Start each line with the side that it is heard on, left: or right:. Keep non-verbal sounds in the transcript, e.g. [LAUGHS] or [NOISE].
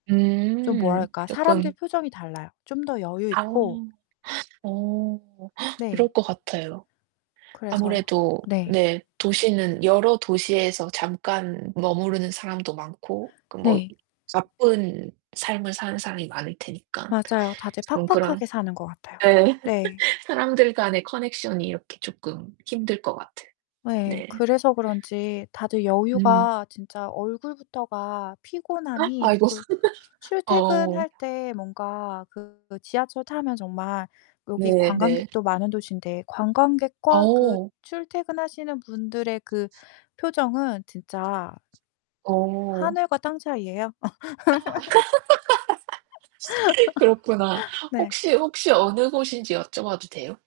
left: 좀
right: 음
left: 뭐랄까
right: 쪼끔.
left: 사람들 표정이 달라요. 좀 더
right: 아우
left: 여유있고
right: [GASPS] 어 [GASPS]
left: 네.
right: 그럴 것 같아요.
left: 그래서
right: 아무래도
left: 네.
right: 네. 도시는 여러 도시에서 잠깐 머무르는 사람도 많고 그 뭐
left: 네.
right: 바쁜 삶을 사는 사람이 많을 테니까
left: 맞아요. 다들
right: 좀 그런
left: 팍팍하게 사는 것 같아요.
right: 예
left: 네.
right: [LAUGHS] 사람들 간의 커넥션이 이렇게 쪼끔 힘들 것 같은.
left: 예.
right: 네.
left: 그래서 그런지 다들
right: 음.
left: 여유가 진짜 얼굴부터가
right: 어?
left: 피곤함이
right: 아이고.
left: 그
right: [LAUGHS] 어.
left: 출퇴근할 때 뭔가 그 지하철 타면 정말 여기
right: 네 네.
left: 관광객도 많은 도시인데 관광객과 그
right: 어.
left: 출퇴근하시는 분들의 그 표정은 진짜
right: 어.
left: 하늘과 땅 차이예요.
right: [LAUGHS] 그렇구나.
left: [LAUGHS] 네.
right: 혹시 혹시 어느 곳인지 여쭤봐도 돼요?